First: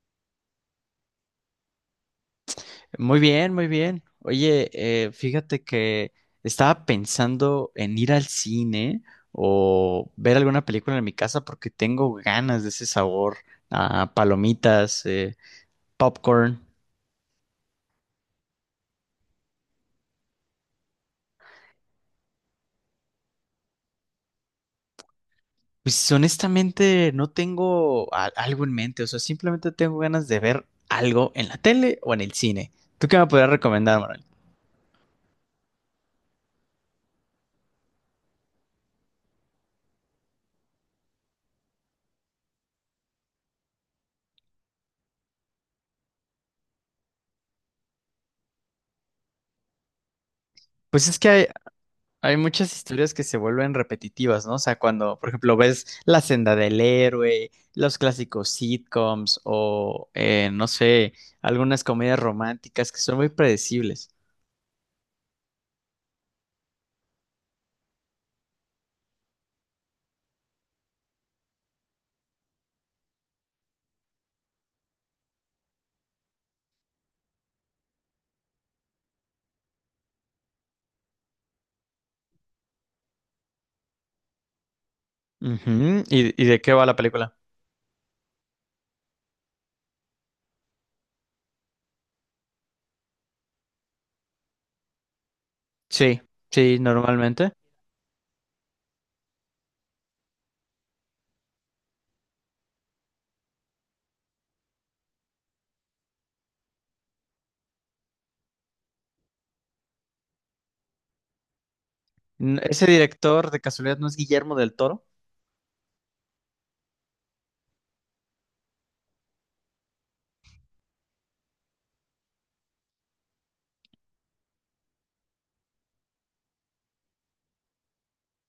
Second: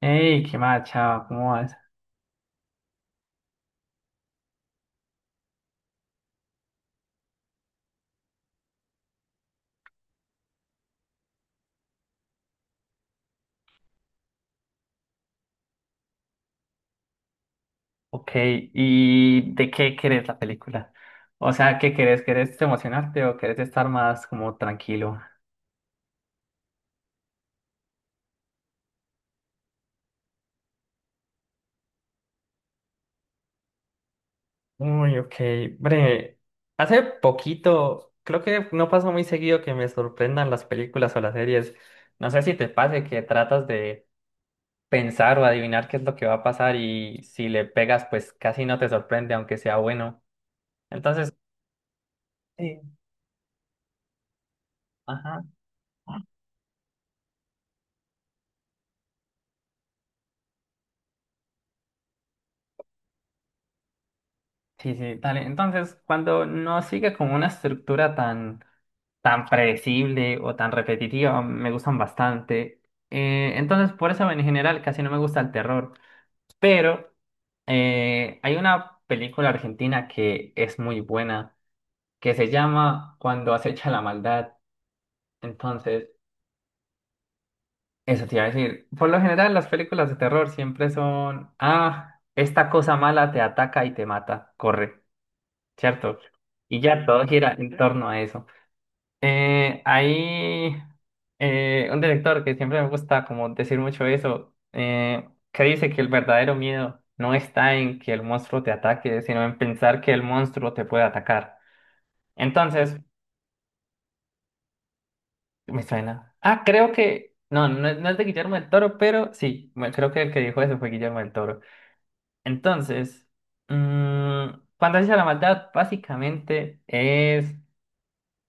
Hey, qué macha, ¿cómo vas? Muy bien, muy bien. Oye, fíjate que estaba pensando en ir al cine o ver alguna película en mi casa porque tengo ganas de ese sabor a palomitas, popcorn. Ok, ¿y de qué querés la película? O sea, ¿qué querés? ¿Querés emocionarte o querés estar más como tranquilo? Pues honestamente no tengo algo en mente, o sea, simplemente tengo ganas de ver algo en la tele o en el cine. ¿Tú qué me podrías recomendar, Manuel? Uy, ok. Bre, hace poquito, creo que no pasa muy seguido que me sorprendan las películas o las series. No sé si te pase que tratas de pensar o adivinar qué es lo que va a pasar y si le pegas, pues casi no te sorprende, aunque sea bueno. Pues es que Entonces, hay, Hay muchas sí, historias que se vuelven repetitivas, ¿no? O sea, cuando, por ajá. ejemplo, ves La senda del héroe, los clásicos sitcoms o, no sé, algunas comedias románticas que son muy predecibles. Sí, sí, dale. Entonces, cuando no sigue como una estructura tan, tan predecible o tan repetitiva, me gustan bastante. Entonces, por eso en general casi no me gusta el terror. Pero hay una película argentina que es muy buena, que se llama Cuando acecha la maldad. Ujú. Entonces, ¿Y, de qué va la película? eso te iba a decir. Por lo general, las películas de terror siempre son, ah, esta cosa mala te ataca y te mata, corre, ¿cierto? Sí, sí, Y ya todo normalmente. gira en torno a eso. Hay un director que siempre me gusta como decir mucho eso, que dice que el verdadero miedo no está en que el monstruo te ataque, sino en pensar que el monstruo te puede atacar. Ese Entonces, director de casualidad no es Guillermo del Toro, me suena. Ah, creo que... No, no, es no es de Guillermo del Toro, pero sí, creo que el que dijo eso fue Guillermo del Toro. Entonces, mm, cuando Fantasía de la Maldad básicamente es...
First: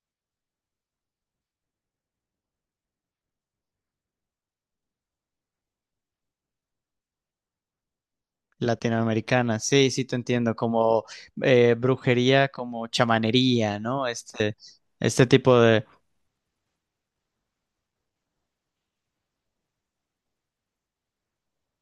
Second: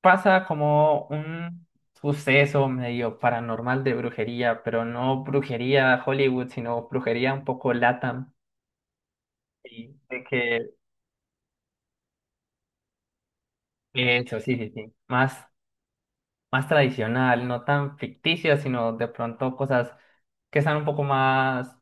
pasa como un suceso medio paranormal de brujería, pero no brujería Hollywood, sino brujería un poco LATAM. latinoamericana. Y Sí, sí, te de entiendo, que como brujería, como chamanería, ¿no? eso, Este, sí, sí, sí. este Más tipo. más tradicional, no tan ficticia, sino de pronto cosas que están un poco más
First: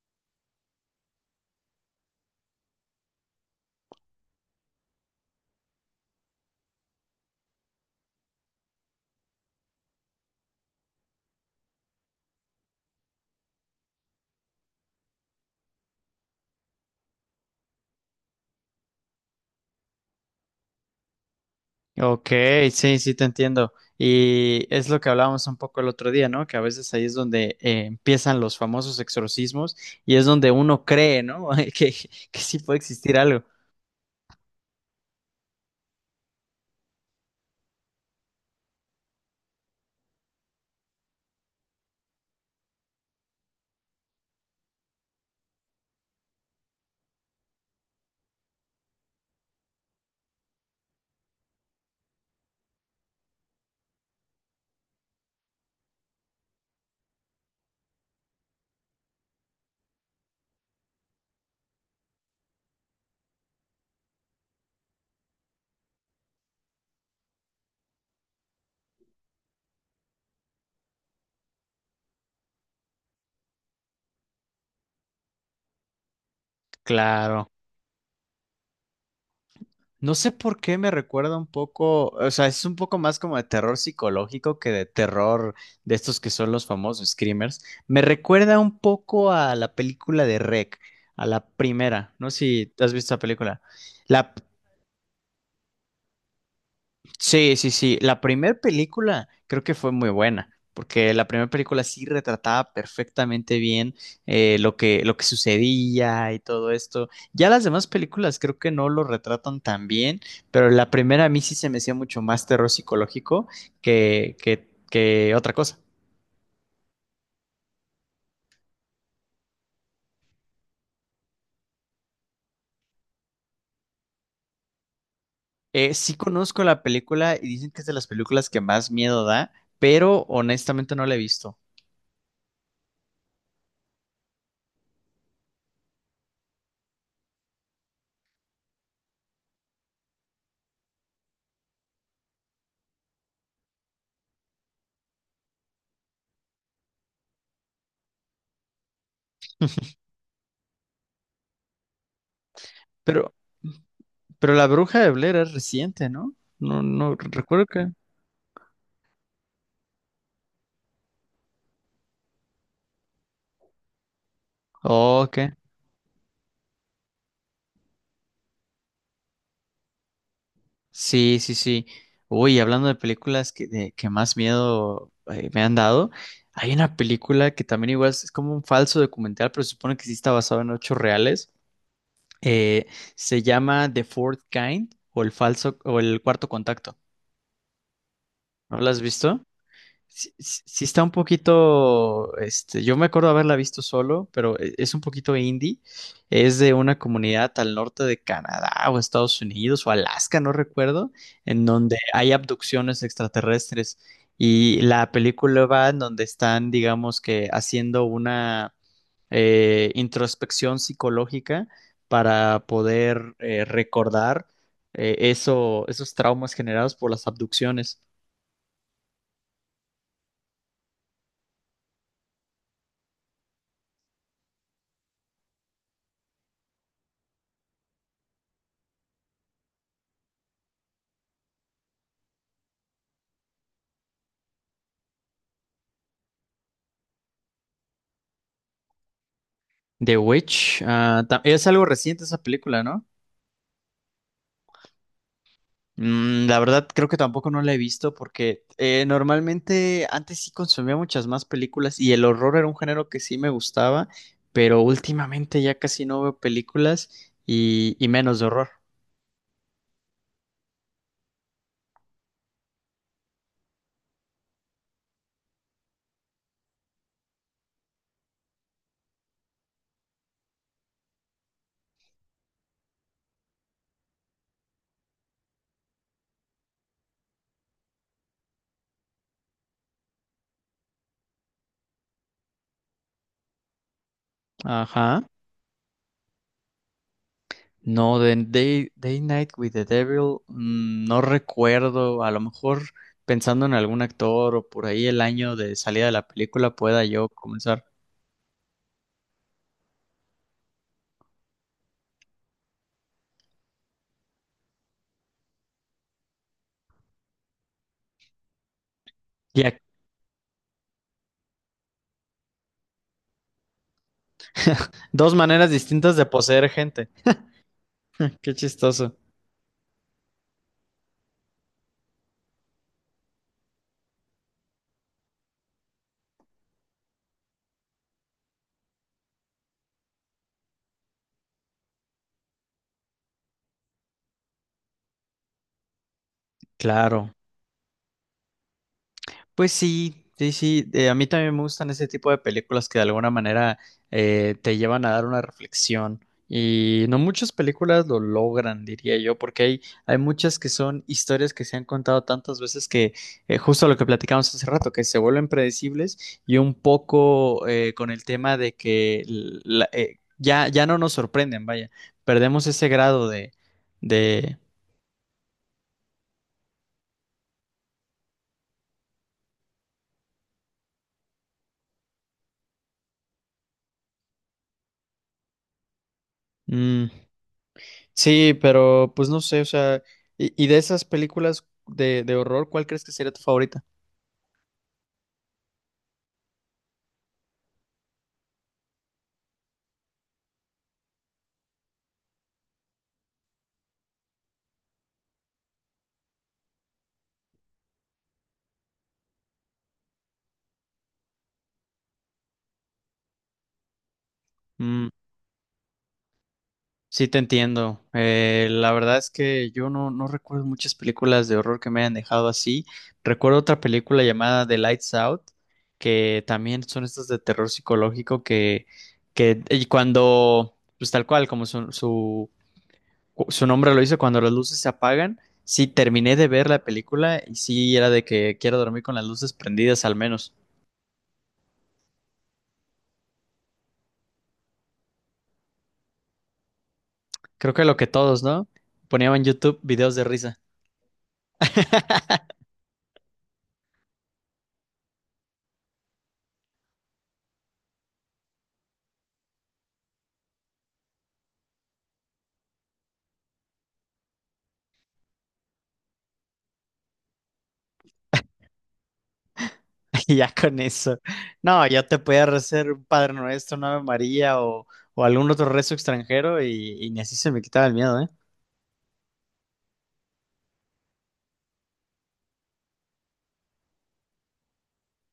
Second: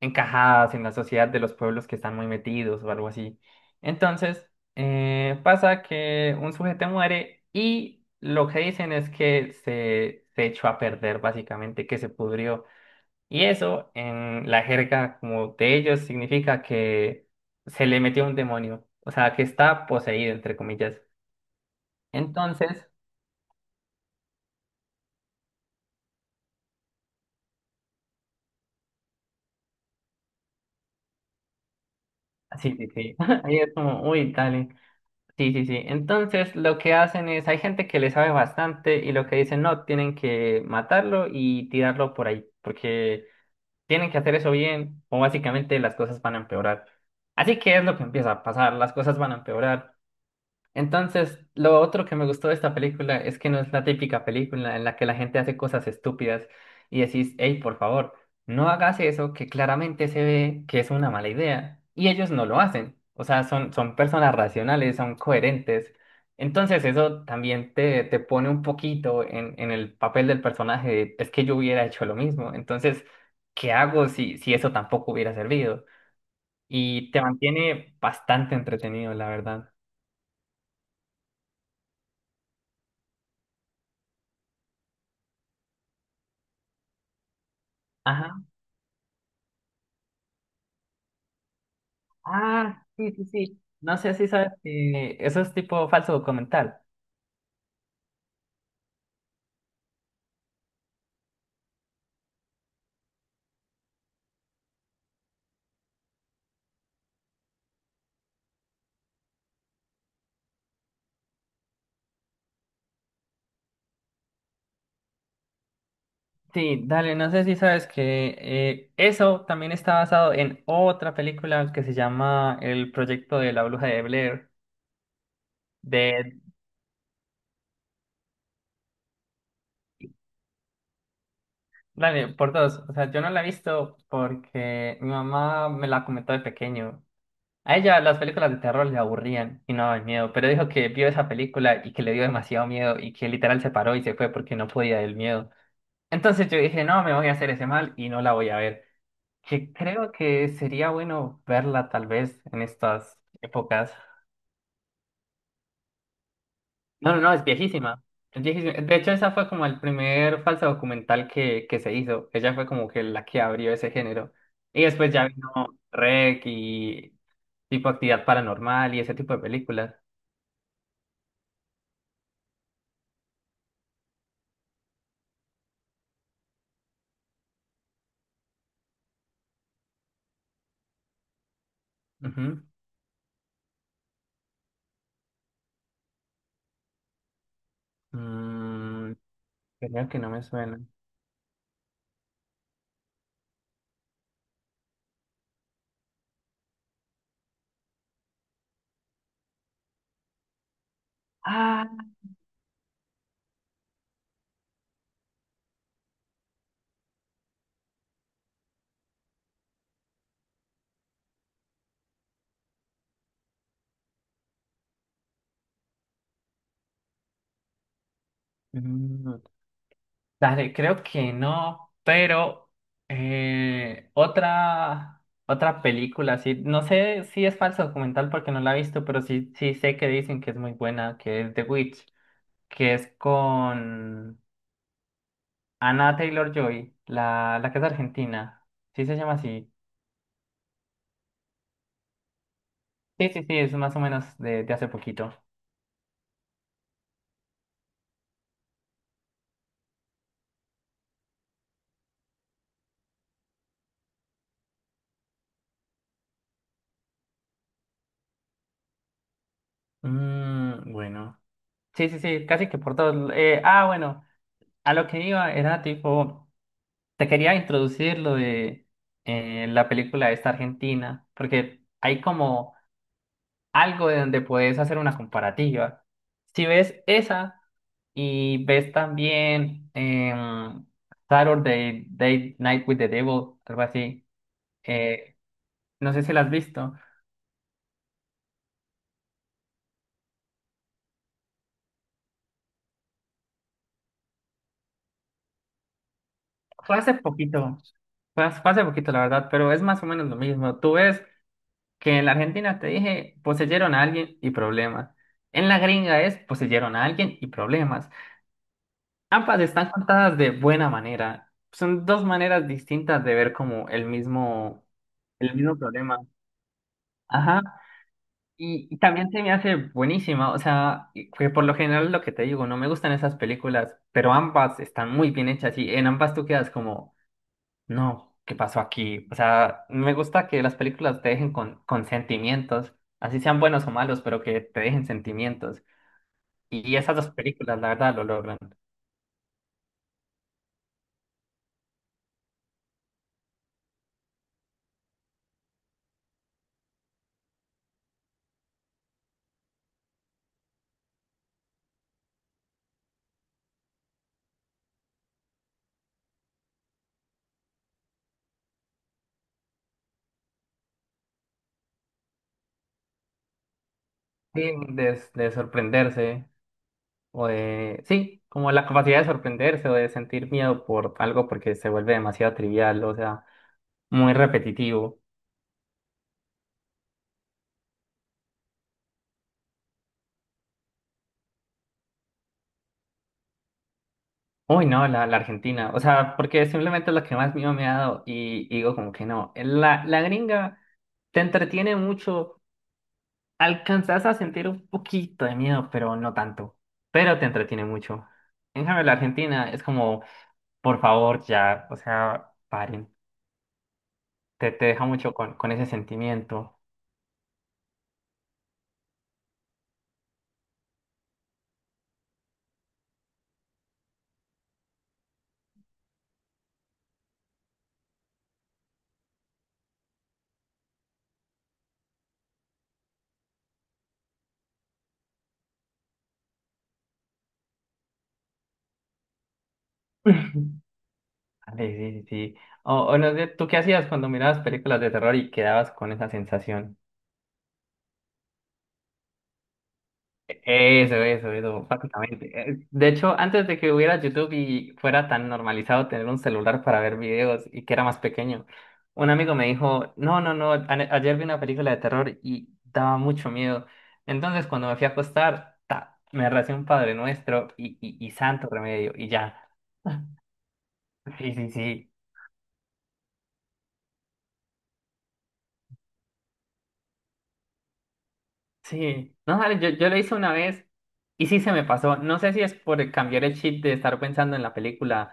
encajadas en la sociedad de los pueblos que están muy metidos o algo así. Entonces, pasa que un sujeto muere y lo que dicen es que se echó a perder, básicamente, que se pudrió. Y eso en la jerga como de ellos significa que se le metió un demonio, o sea, que está poseído, entre comillas. Ok, Entonces, sí, sí te entiendo. Y es lo que hablábamos un poco el otro día, ¿no? Que a veces ahí es donde empiezan los famosos exorcismos y es donde uno cree, ¿no? Que, que sí sí, puede sí, sí. existir algo. Ahí es como, uy, dale. Sí, sí, sí. Entonces, lo que hacen es, hay gente que le sabe bastante y lo que dicen, no, tienen que matarlo y tirarlo por ahí, porque tienen que hacer eso bien o básicamente las cosas van a empeorar. Así que es lo que empieza a pasar, las cosas van a empeorar. Entonces, lo otro que me gustó de esta película es que no es la típica película en la que la gente hace cosas estúpidas y decís, hey, por favor, no hagas eso que claramente se ve que es una mala idea. Y ellos no lo hacen. O sea, son, son personas racionales, son coherentes. Entonces, eso también te pone un poquito en el papel del personaje de, es que yo hubiera hecho lo mismo. Entonces, ¿qué hago si eso tampoco hubiera servido? Y te Claro. mantiene bastante entretenido, la verdad. No sé por qué me recuerda un poco, o sea, es un poco más como de terror psicológico que de terror de estos que son los famosos screamers. Me Ajá. recuerda un poco a la película de REC, a la primera. No sé si Ah, has sí, visto la sí, sí. película. No sé si La, sabes que eso es tipo falso documental. Sí, sí, sí. La primera película creo que fue muy buena, porque la primera película sí retrataba perfectamente bien lo lo que sucedía y todo esto. Ya las demás películas creo que no lo retratan tan bien, pero la primera a mí sí se me hacía mucho más terror psicológico que otra cosa. Sí, dale, no sé si sabes que eso también está basado en otra película que se llama El proyecto de la bruja de Blair, Sí de, conozco la película y dicen que es de las películas que más miedo da, pero honestamente no la he visto. dale, por dos. O sea, yo no la he visto porque mi mamá me la comentó de pequeño. A ella las películas de terror le aburrían y no daban miedo, pero dijo que vio esa película y que le dio demasiado miedo y que literal se paró y se fue porque no podía del miedo. Entonces yo dije, no, me voy a hacer ese mal y no la voy a ver. Que creo que sería bueno verla tal vez en estas Pero, épocas. pero La Bruja de Blair es reciente, ¿no? No, no No, no, no, es recuerdo que. viejísima. Es viejísima. De hecho, esa fue como el primer falso documental que se hizo. Ella fue como que la que abrió ese género. Y después Oh, ya ok, vino REC y tipo Actividad Paranormal y ese tipo de películas. sí, sí, sí. Uy, hablando de películas que más miedo me han dado, hay una película que también igual es como un falso documental, pero se supone que sí está basado en hechos reales. Ujú. Eh, se llama The Fourth Kind o el falso o el cuarto contacto. ¿No la has Mm, visto? creo que no me suena. Sí está un poquito, este, yo me acuerdo haberla visto solo, pero es un poquito indie. Es de una comunidad al norte de Canadá o Estados Unidos o Alaska, no recuerdo, en Ah, donde hay abducciones extraterrestres. Y la película va en donde están, digamos que, haciendo una introspección psicológica para poder recordar esos traumas generados por las abducciones. mm, dale, creo que no, pero otra película, sí, no sé si es falso documental porque no la he visto, pero sí, sí sé que dicen que es muy buena, que es The Witch, que es con Anna Taylor-Joy, la que es argentina, sí se llama así. The Witch, ah, es algo reciente esa película, ¿no? Sí, sí, sí, es más o menos de hace poquito. Mm, la verdad creo que tampoco no la he visto porque normalmente antes sí consumía muchas más películas y el horror era un género que sí me gustaba, pero últimamente ya casi no veo películas y menos de horror. Mm, bueno, sí, sí, sí, casi que por todos. Bueno, a lo que iba era tipo... Te quería introducir lo de la película esta argentina, porque hay como algo de donde puedes hacer una comparativa. Si ves esa y ves también Saturday Day Night with the Devil, algo así, Ajá. eh, no sé si la has visto. No, de Day Night with the Devil, mm, no recuerdo, a lo mejor pensando en algún actor o por ahí el año de salida de la película Fue pueda hace yo poquito, comenzar. fue hace poquito la verdad, pero es más o menos lo mismo. Tú ves que en la Argentina te dije, poseyeron a alguien y problemas. En la gringa es poseyeron a alguien y problemas. Ambas están contadas de buena manera. Son dos maneras distintas de ver como Dos el maneras mismo distintas problema. de poseer gente. Ajá. Qué Y chistoso. también se me hace buenísima. O sea, que por lo general lo que te digo, no me gustan esas películas, pero ambas están muy bien hechas y en ambas tú quedas como, no, ¿qué pasó aquí? O sea, me gusta que las películas te dejen con sentimientos, así sean buenos o malos, pero que te dejen sentimientos. Y esas dos Claro. películas, la verdad, lo logran. Pues sí, sí, sí. A mí también me gustan ese tipo de películas que de alguna manera te llevan a dar una reflexión. Y no muchas películas lo logran, diría yo, porque hay muchas que son historias que se han contado tantas veces que justo lo que platicamos hace rato, que se vuelven predecibles y un poco con el tema de que ya no nos sorprenden, vaya, perdemos ese grado de, Sí, de sorprenderse. O de, sí, como la capacidad de sorprenderse o de sentir miedo por algo porque se vuelve demasiado trivial, o sea, muy repetitivo. mm. Sí, pero pues no sé, o sea, y de esas películas de horror, ¿cuál crees que sería tu favorita? Uy, no, la Argentina, o sea, porque simplemente es la que más miedo me ha dado y digo como que no, la gringa te entretiene mucho, alcanzas a sentir un poquito de miedo, pero no tanto, pero te entretiene mucho. En cambio, la Argentina es como, por favor, ya, o sea, paren, te deja Mm, mucho con ese sentimiento. sí, te entiendo. La verdad es que yo no, no recuerdo muchas películas de horror que me hayan dejado así. Recuerdo otra película llamada The Lights Out, que también son estas de terror psicológico que y cuando, pues tal cual, como su nombre lo dice, cuando las luces se apagan, sí terminé de ver la película y sí era de que quiero dormir con las luces prendidas al menos. Sí, sí, sí. Sí. O no sé, ¿tú qué hacías cuando mirabas películas de terror y quedabas con esa sensación? Creo que lo que todos, ¿no? Ponían en YouTube videos de risa. Eso, eso, eso, básicamente. De hecho, antes de que hubiera YouTube y fuera tan normalizado tener un celular para ver videos y que era más pequeño, un amigo me dijo, no, no, no, ayer vi una película de terror y daba mucho miedo. Entonces, cuando me fui a acostar, ta, me recé un Padre Nuestro y Santo Remedio y ya. Y ya con eso. Sí, sí, No, ya sí. te podía hacer un Padre Nuestro, una Ave María o algún otro rezo extranjero y ni así se me quitaba el miedo, ¿eh? Sí, no sabes, yo lo hice una vez y sí se me pasó. No sé si es por cambiar el chip de estar pensando en la película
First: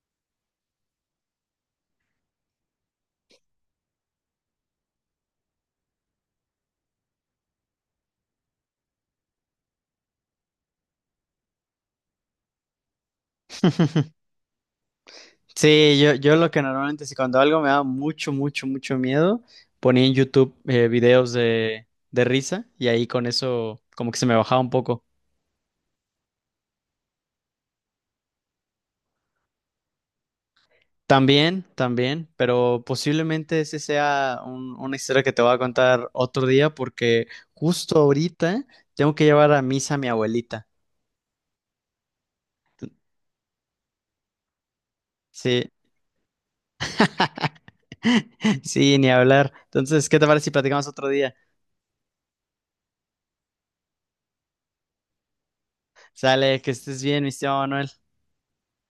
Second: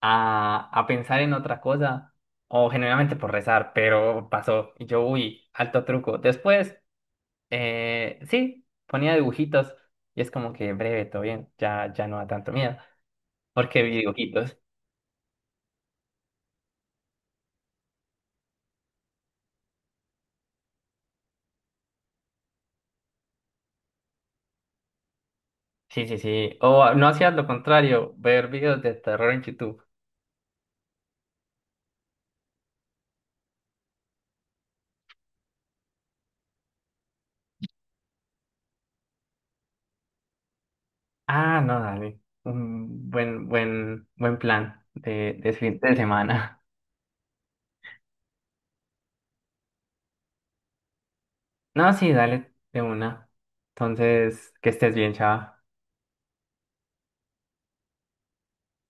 a pensar en otra cosa o generalmente por rezar, pero pasó. Y yo, uy, alto truco. Después, sí, ponía dibujitos y es como que breve, todo bien, ya, ya no da tanto miedo porque vi dibujitos. Sí, yo lo que normalmente, si cuando algo me da mucho, mucho, mucho miedo, ponía en YouTube videos de risa y ahí con eso como que se me bajaba un poco. Sí, sí, sí. O no hacías lo contrario, ver videos de terror en YouTube. También, también, pero posiblemente ese sea una historia que te voy a contar otro día porque justo ahorita tengo que llevar a misa a mi abuelita. Ah, no, dale. Un buen, buen, buen plan de Sí, fin de semana. sí, ni hablar. Entonces, ¿qué te parece si platicamos otro día? No, sí, dale, de una. Entonces, que estés bien, chao. Sale, que estés bien, mi estimado Manuel.